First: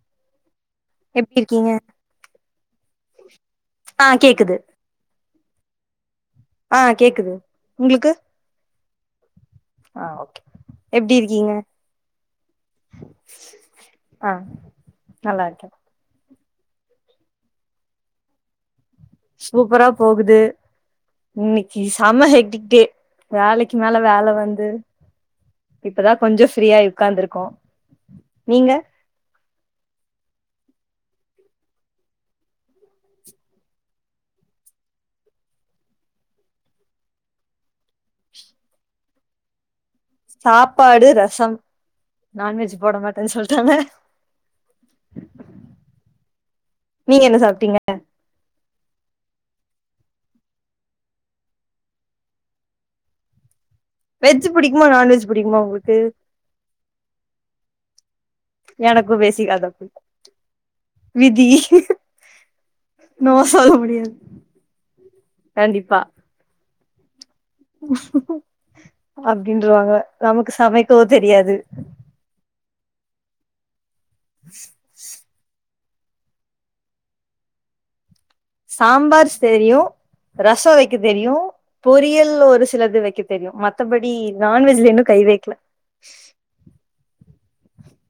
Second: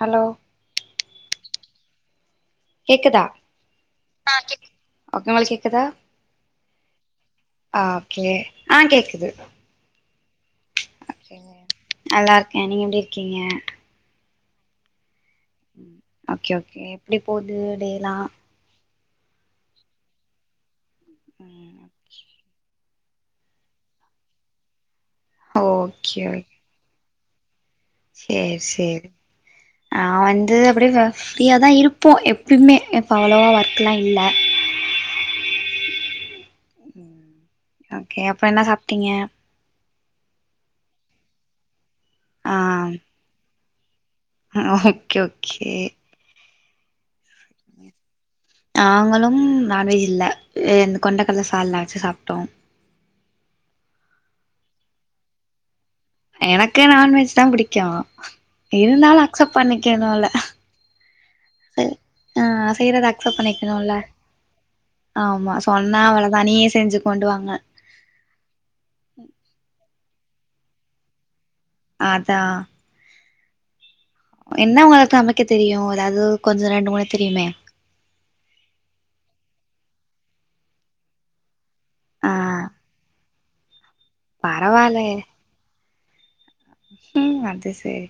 hello எப்டி இருக்கீங்க கேக்குதா ஆ கேக்குது அக்கா உங்களுக்கு கேக்குதா ஆ கேக்குது ஓகே ஆ கேக்குது ஆ ஓகே நல்லாருக்கே நீங்க எப்டி இருக்கீங்க ஆ நல்லாருக்கே ஓகே ஓகே எப்டி போது டேலா சூப்பரா போகுது இன்னைக்கு செம ஹெட்டிக்ட்டே வேலைக்கு மேல வேல வந்து இப்பதா ஓகே ஓகே கொஞ்ச ஃப்ரீயாயி ஒக்காந்துருக்கோ சேரி சேரி நா வந்து அப்டியே வ ஃப்ரீயா தா இருப்போ எப்பயுமே இப்ப அவளவா ஒர்க்குலா இல்ல ஓகே அப்ப என்ன சாப்ட்டீங்க சாப்பாடு ரசம் நான்வெஜ் போட மாட்டேன் சொல்ட்டாங்க ம் ஓகே ஓகே நீங்க என்ன சாப்ட்டீங்க நாங்களும் நான்வெஜ் இல்ல அ இந்த கொண்டைக் கடல சால்னா வச்சு சாப்ட்டோ வெஜ் புடிக்குமா நான்வெஜ் புடிக்குமா உங்களுக்கு எனக்கு நான்வெஜ் தா புடிக்கு எனக்கு இருந்தாலு அக்சப் பேசிக்காதா பண்ணிக்கனுல்ல விதி ஆ செய்றத நோ அக்சப் சொல்ல பண்ணிக்கனுல்ல முடியாது ஆமா கண்டிப்பா சொன்னா அவள நீயே செஞ்சிக் கொண்டுவாங்க அப்டின்ருவாங்க நமக்கு சமைக்கவு தெரியாது அதா என்ன உங்களுக்கு சமைக்க தெரியு அதாவது கொஞ்ச ரெண்டு மூணு தெரியுமே சாம்பார் செரியு ரசோ வெக்க தெரியு ஆ பொரியல் ஒரு சிலது வெக்க தெரியு மத் தபடி நான் வெஜ்ல இன்னு பரவால்லயே கை வெக்ல ம் அது சேரி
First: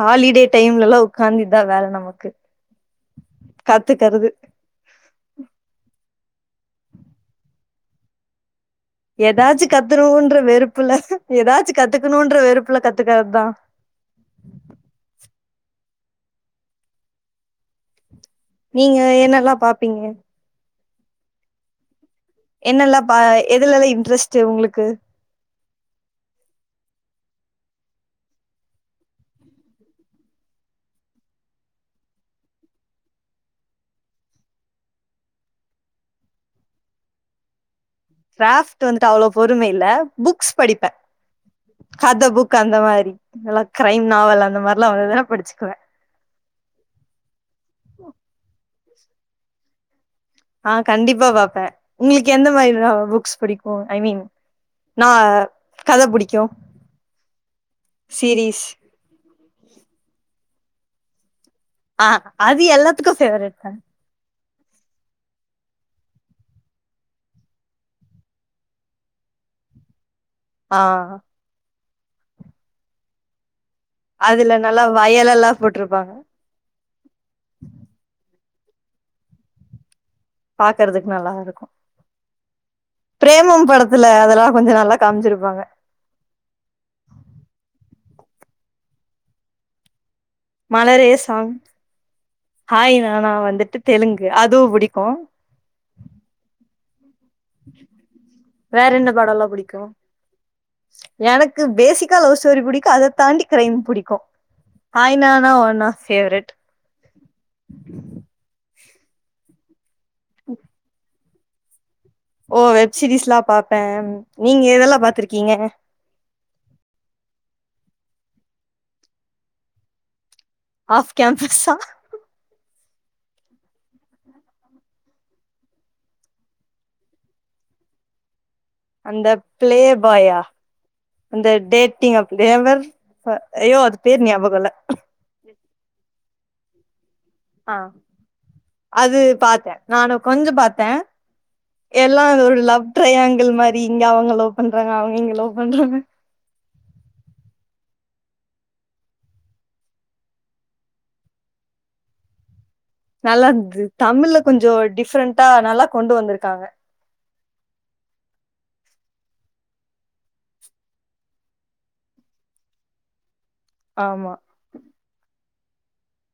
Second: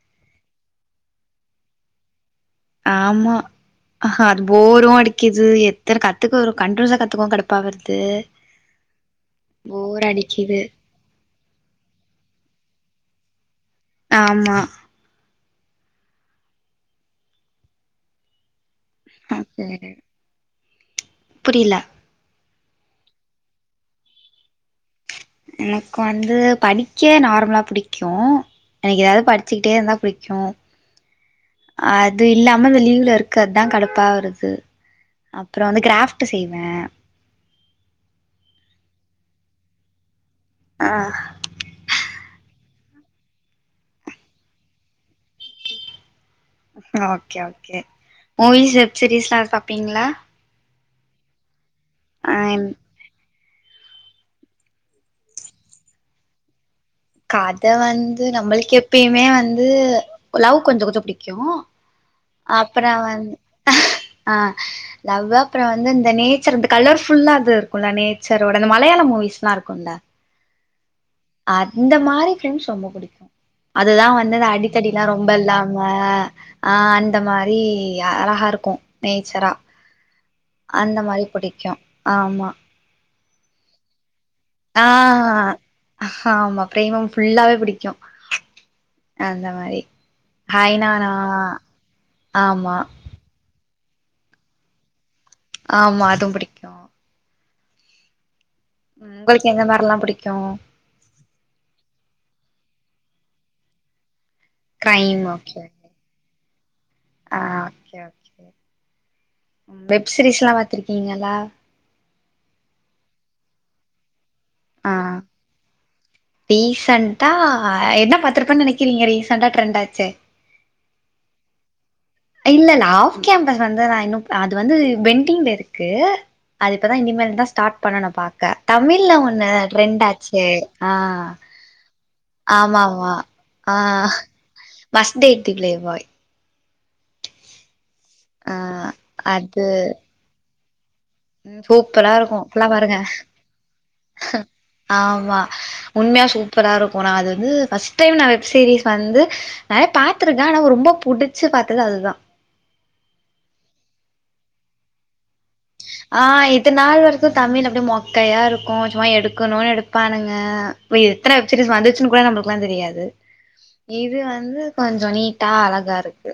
ஹாலிடே டைம்லலா உக்காந்து இதா வேல நமக்கு ஆமா கத்துக்கறது அது போரு அடிக்கிது எத்தன கத்துக்க வரு கன்டினியூஸா கத்துக்கவு கடுப்பா வருது ஏதாச்சு போர் கத்துருவோன்ற அடிக்குது வெறுப்புல ஏதாச்சி கத்துக்கணுன்ற வெறுப்புல கத்துக்கற தா ஆமா நீங்க என்னல்லா பாப்பீங்க புரியில என்னல்லா பா எதுலலா இன்ட்ரெஸ்டு உங்களுக்கு எனக்கு வந்து படிக்க நார்மலா புடிக்கு எனக்கு ஏதாவது படிச்சிக்கிட்டே இருந்தா புடிக்கு அது இல்லாம இந்த லீவ்ல இருக்கதா கடுப்பா வருது அப்றோ வந்து கிராஃப்ட்டு செய்வே கிராப்ட் வந்துட்டு அவ்ளோ பொறும இல்ல புக்ஸ் படிப்பே ஆ கத புக் அந்த மாரி நல்லா கிரைம் நாவல் அந்த மாரிலா வந்துதுனா படிச்சுக்குவே ஓகே ஓகே மூவிஸ் வெப் சீரிஸ்லா எது பாப்பீங்ளா ஆ கண்டிப்பா பாப்பே உங்குளுக்கு ஆ எந்த மாரிலா புக்ஸ் புடிக் ஓ ஐ மின் நா கத புடிக்கு கத வந்து சீரீஸ் நம்மள்க்கு எப்பேயுமே வந்து லவ் கொஞ்சோ கொஞ்சோ புடிக்கு ஆ அது அப்பற எல்லாத்துக்கு வந்த் ஃபேவரட் தா ஆ லவ் அப்றோ வந்து இந்த நேச்சர் அந்த கலர் ஃபுல்லா அது இருக்குல்ல நேச்சரோட அந்த மலயாள மூவிஸ்லா இருக்குல்ல ஆ அந்த மாரி ஃபில்ம்ஸ் ரொம்ப புடிக்கு அதுதா வந்து நா அதுல நல்லா அடித்தடில்லா ரொம்ப வயலெல்லா இல்லாம போட்ருப்பாங்க ஆ அந்த மாரி அழகா இருக்கு நேச்சரா அந்த பாக்கறதுக்கு மாரி நல்லா இருக்கு புடிக்கு ஆமா பிரேமம் படத்துல அதெல்லா கொஞ்ச நல்லா காமிச்சிருப்பாங்க ஆஹா ஹாமா பிரேமம் ஃபுல்லாவே புடிக்கு அந்த மாரி ஹாய் மலரே நானா சாங் ஆமா ஹாய் நானா வந்துட்டு தெலுங்கு அதுவு புடிக்கு ஆமா அதும் புடிக் வேற என்ன பாடோலா உங்களுக்கு எந்த புடிக்கு மாரிலா புடிக்கு எனக்கு பேசிக்கா லவ் ஸ்டோரி புடிக்கு அத தாண்டி கிரைம் புடிக்கு கிரைம் ஹாய்னானா ஓகே ஒன் ஆஃப் ஃபேவரட் ஆ ஓகே ஓகே வெப் சீரிஸ்ல்லா பாத்திருக்கீங்களா ஓ வெப் சீரிஸ்லா பாப்பே நீங்க எதெல்லா பாத்துருக்கீங்க டிசன்டா என்ன பாத்திருப்பன்னு நெனக்கிறீங்க ரீசெண்டா ட்ரெண்ட் ஆச்சே ஆஃப் கேம்பஸ்ஸா இல்ல இல்ல ஆஃப் கேம்பஸ் வந்து நா இன்னு ப அது வந்து பென்டிங்ல இருக்கு அது இப்பதா இனிமேல் தா ஸ்டார்ட் பண்ணனு பாக்க தமிழ்ல அந்த ஒண்ணு பிளே ட்ரெண்ட் பாயா ஆச்சு ஆ அந்த டேட்டிங் அப் ஆமா தேவர் ஃப அய்யோ அது பேர் ஞாபகோ இல்ல ஃபஸ்ட் டேட்டு பிளேபாய் ஆ ஆ அது பாத்தே நானு கொஞ்ச பாத்தே சூப்பரா எல்லா அந்த இருக்கும் ஒரு ஃபுல்லா லவ் பாருங்க ட்ரையாங்கிள் மாரி இங்க அவங்கள லவ் பண்றாங்க அவங்க இங்க லவ் பண்றாங்க ப்பரா இருக்கு நா அது வந்து ஃபஸ்ட் டைம் நா வெப் சீரிஸ் வந்து நெறய பாத்துருக்கே ஆனா ஒ ரொம்ப புடிச்சு பாத்தது அதுதா நல்லாது தமிழ்ல கொஞ்சோ டிப்ரெண்டா நல்லாக் ஆ இது நாள் வர் கு தமிழ் அப்படி மொக்கயா இருக்கு சும்மா எடுக்கணுனு எடுப்பானுங்க வையத் த்ர வெப் சீரிஸ் வந்துச்சுனு கூட நம்பளுக்குலா தெரியாது இது ஆமா வந்து கொஞ்சோ நீட்டா அழகா இருக்கு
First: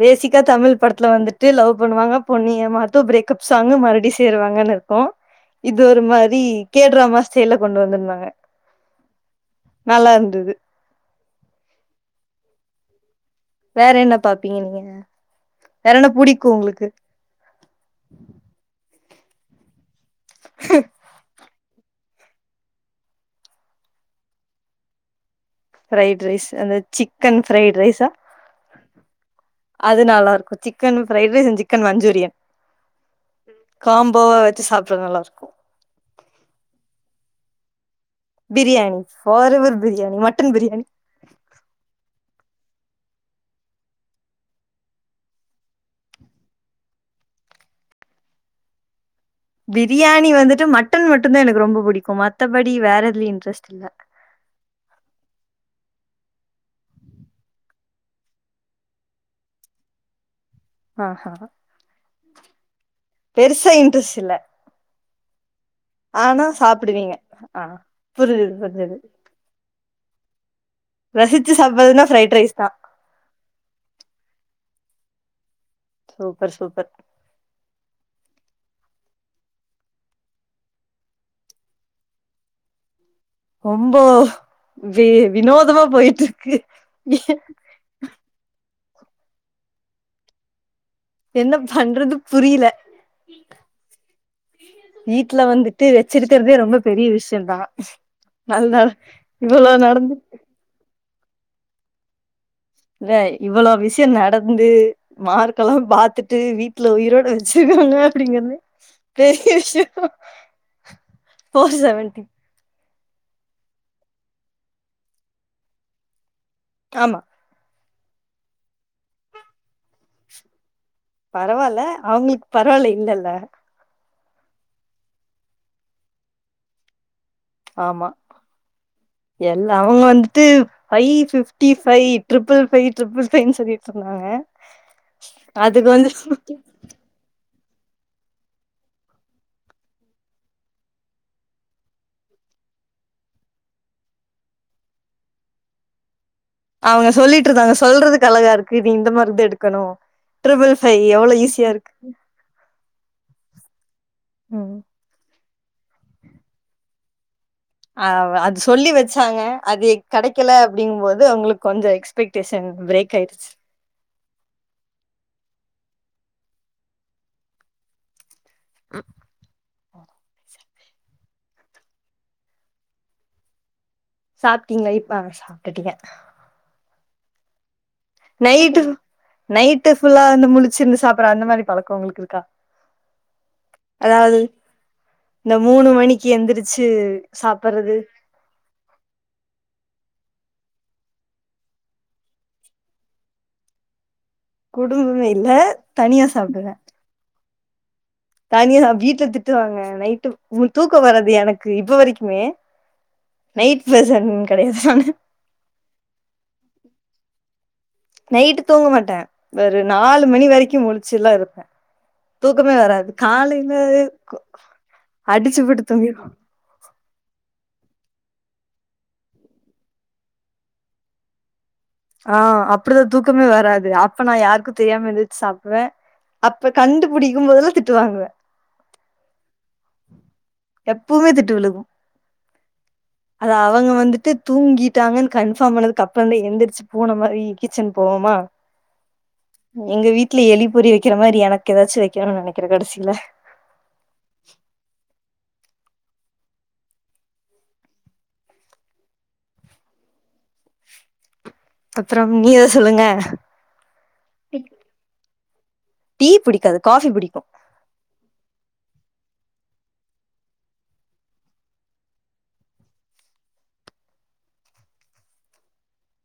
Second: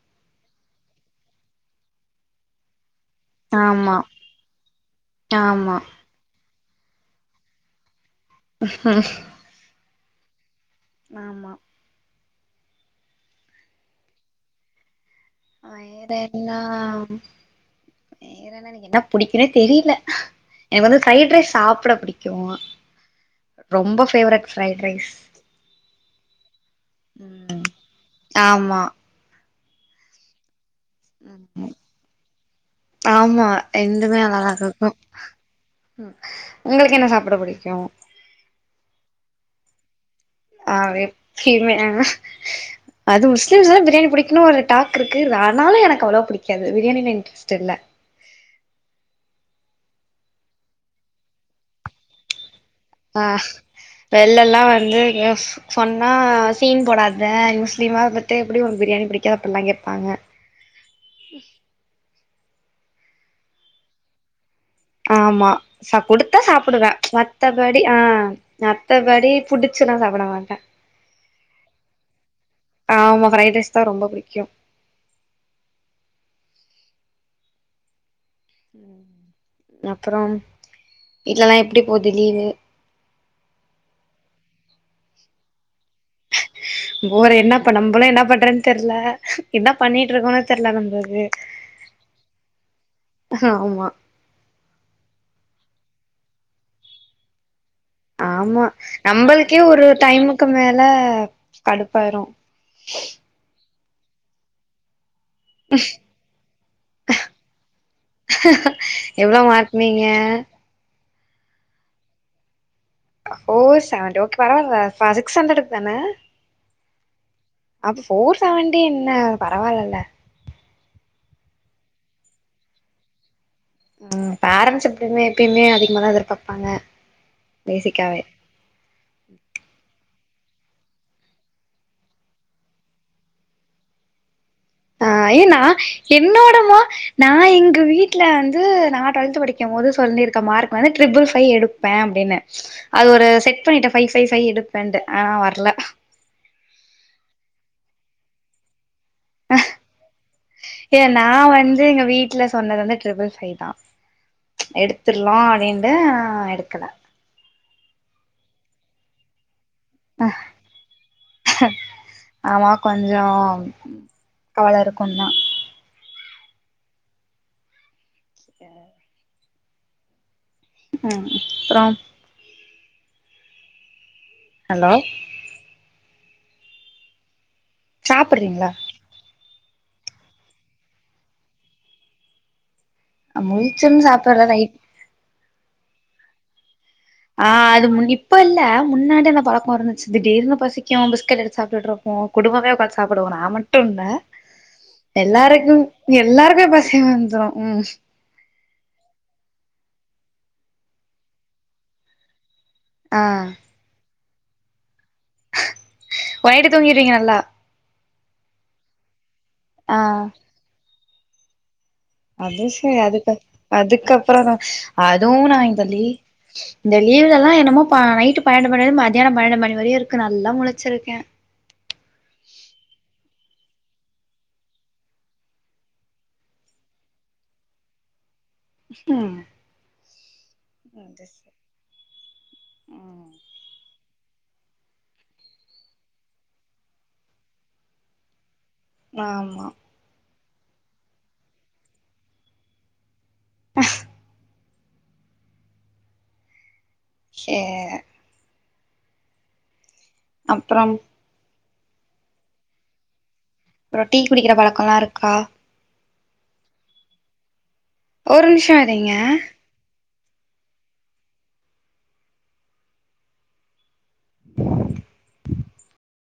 பேசிக்கா தமிழ் படத்துல வந்துட்டு லவ் பண்ணுவாங்க பொண்ணு ஏமாத்து பிரேக் கப் சாங்கு ஆமா மறுவ்டி சேருவாங்கன்னு இருக்கோ ஆமா இது ஒரு மாரி கே டிராமா ஸ்டைல்ல கொண்டு வந்திருந்தாங்க ம் நல்லாருந்தது ஆமா வேற என்ன பாப்பீங்க நீங்க வேற என்ன புடிக்கு உங்களுக்கு வேறன என்ன எனக்கு பிடிக்குனே தெரியில எனக்கு வந்து பிரைட் ரைஸ் சாப்ட புடிக் கு ரொம்ப favourite fried rice fried rice அந்த சிக்கன் ம் ஃப்ரைட் ரைஸா ஆமா அது நல்லாருக்கு சிக் கன்னு fried rice and chicken Manchurian ஆமா காம்போவா வச்சு சாப்ட்ற நல்லாருக்கு ம் உங்களுக்கு என்ன சாப்ட புடிக்கு பிரியணி ஃபாரெவர் பிரியாணி மட் அ வெப் ஃபீமே அ அது முஸ்லிம்ஸ்லா பிரியாணி பிடிக்குனு ஒரு டாக்கிருக்கு ஆனாலு எனக்கு அவ்ளவா புடிக்காது பிரியாணி இன்ட் ஸ்டெல்ல பிரியாணி வந்துட்டு மட்டன் மட்டுந்தா எனக்கு ரொம்ப புடிக்கு மத்தபடி வேற எதுலயு இன்ட்ரஸ்ட் இல்ல வெள்லல்லா வந்து எங்கயு சொன்னா சீன் போடாத முஸ்லீமா இருந்துட் டு எப்டி உனக்கு பிரியாணி புடிக்காது அப்டிலா கேப்பாங்க ஆஹ பெருசா இன்ட்ரெஸ் இல்ல ஆமா ச குடுத்தா ஆனா சாப்புடுவ ம்ச் சாப்டுவீங்க மத்தபடி ஆ புரிஞ்சுது புரிஞ்சுது மத்தபடி புடிச்சுல்ல சாப்பட மாட்ட ரசிச்சி சாப்ட்றதுன்னா ஃப்ரைட் ரைஸ் தா ஆமா ஃப்ரைட் ரைஸ் தா ரொம்ப புடிக்கு சூப்பர் சூப்பர் ம் அப்றம் வீட்லல்லா எப்டி போது லீவு ரொம்போ வி வினோதமா போயி போற என்னப்ப நம்மபளு என்ன பண்றன்னு தெர்ல என்ன பண்ணிட்டு இருக்கோனு தெர்ல நம்ப என்ன பண்றது புரியல ஆமா வீட்ல வந்துட்டு வச்சிருக்கறதே ரொம்ப பெரிய விஷியந்தா ஆமா நம்பளுக்கே ஒரு டைமுக்கு மேல கடுப்பாயிரு இவே இவ்வளோ விஷயோ நடந்து மார் இதெல்லா பாத்துட்டு வீட்ல உயிரோட வச்சிருக்காங்க அப்டிங்கிறதே எவ்ளோ பெரிய விஷயோ மார்க்னீங்க four seventy four seventy okay பரவால்ல சிக்ஸ் ஹண்ட்ரெட்க்கு தான ஆமா அப்ப ஃபோர் செவண்டி என்ன பரவால்லல பரவால்ல அவுங்களுக்கு பரவால்ல இல்லல்ல ம் பேரண்ட்ஸ் எப்டியுமே எப்பயுமே அதிகமாதா எதிர்பாப்பாங்க ஆமா பேசிக்காவே எல்லா அவங்க வந்துட்டு five fifty five triple five triple ஃபைவ்ன்னு சொல்லிட்ருக் சொன்னாங்க ஆ ஐயோ நா என்னோடமா நா எங்க வீட்ல வந்து நா டு்வல்த் படிக்கும்போது சொல்லிருக்கே மார்க் வந்து ட்ரிபிள் ஃபைவ் எடுப் பே அப்டின்னு அது ஒரு செட் பண்ணிட்டே ஃபைவ் ஃபைவ் ஃபைவ் எடுப்பேன்ட்டு ஆனா வர்ல அவங்க சொல்லிட்ருந்தாங்க சொல்றதுக்கு அழகாருக்கு நீ இந்த மாரி இது எடுக்கணு டிரிபிள் ஏ ஃபைவ் நா எவ்ளோ ஈஸியா வந்து இருக்கு எங்க வீட்ல சொன்னது வந்து ட்ரிபிள் ஃபைவ் தா ம் எடுத்துர்லா அப்டின்ட்டு ஆ எடுக்கல அவ அது சொல்லி வச்சாங்க அது கெடைக்கல அப்டிங்கும் போது அவங்களுக்கு கொஞ்சோ எக்ஸ்பெக்டேஷன் ஆமா பிரேக் கொஞ்சோ ஆயிடுச்சி கவல இருக்குந்தா [inaudible] ம் அப்றோம் சாப்ட்டீங்களா ஹலோ இப்ப சாப்ட்டுருக்கே சாப்புட்றீங்களா நைட்டு நைட்டு ஃபுல்லா வந்து முழிச்சிருந்து சாப்ட்ற அந்த மாரி பழக்கோ ஒங்களுக்கு இருக்கா முழிச்சிருந்து அதாவது சாப்ட்ற நைட் இந்த மூணு மணிக்கு எந்திரிச்சு ஆ அது சாப்பறது முன்னி இப்ப இல்ல முன்னாடி அந்த பழக்கோ இருந்துச்சு திடீர்னு பசிக்கு பிஸ்கெட் எடுத்து சாப்ட்டு்ட்டு இருப்போ குடும்பமே ஒக்காந்து சாப்டுவோ நா மட் டு இல்ல குடும்பமே இல்ல எல்லாருக்கு தனியா எல்லாருக்குமே சாப்டுவே பசி வந்துரு ம் தனியா சாப் வீட்ல திட்டுவாங்க நைட்டு உ தூக்கோ வராது எனக்கு இப்ப வரைக்குமே ஆ நைட் பர்சன் கெடையாதுதான போய்ட்டு தூங்கிட்றீங்க நல்லா நைட்டு தூங்க மாட்டே ஒரு ஆ நாலு மணி வரைக்கு முழிச்சுல்லா இருப்பே அது தூக்கமே சரி வராது அதுக்கு காலையில கு அதுக்கப்றந்தா அதுவு நா அடிச்சு போட்டு இந்த லீவு தூங்கிருவே இந்த லீவ்லெல்லா என்னமோ ப நைட்டு பன்னெண்டு மணிலந்து மதியானோ பன்னெண்டு மணி வரையு இருக்கு நல்லா முழுச்சிருக்கே ஆ அப்டிதா தூக்கமே வராது அப்ப நா யார்க்கு தெரியாம எந்துருச்சு சாப்டுவே அப்ப கண்டுபிடிக்கும் போதெல்லா திட்டு வாங்குவே ஹும் எப்பவுமே திட்டு விழுகும் அது அவங்க வந்துட்டு தூங்கிட்டாங்கன் கன்ஃபார்ம் பண்ணதுக்கப்றதே எந்திர்ச்சு பூன மாரி கிச்சன் போவமா ஆமா எங்க வீட்ல எலி பொறி வைக்கிற மாரி எனக் எதாச்சு வெக்கணுன் நெனைக்கிறே கடைசில ஹ [inaudible] ஏ அப்றம் அப்றம் நீ எதோ சொல்லுங்க அப்றோ டீ குடிக்கிற பழக்கோலாருக்கா டீ புடிக்காது காஃபி புடிக்கு ஒர் நிம்ஷோ இரீங்க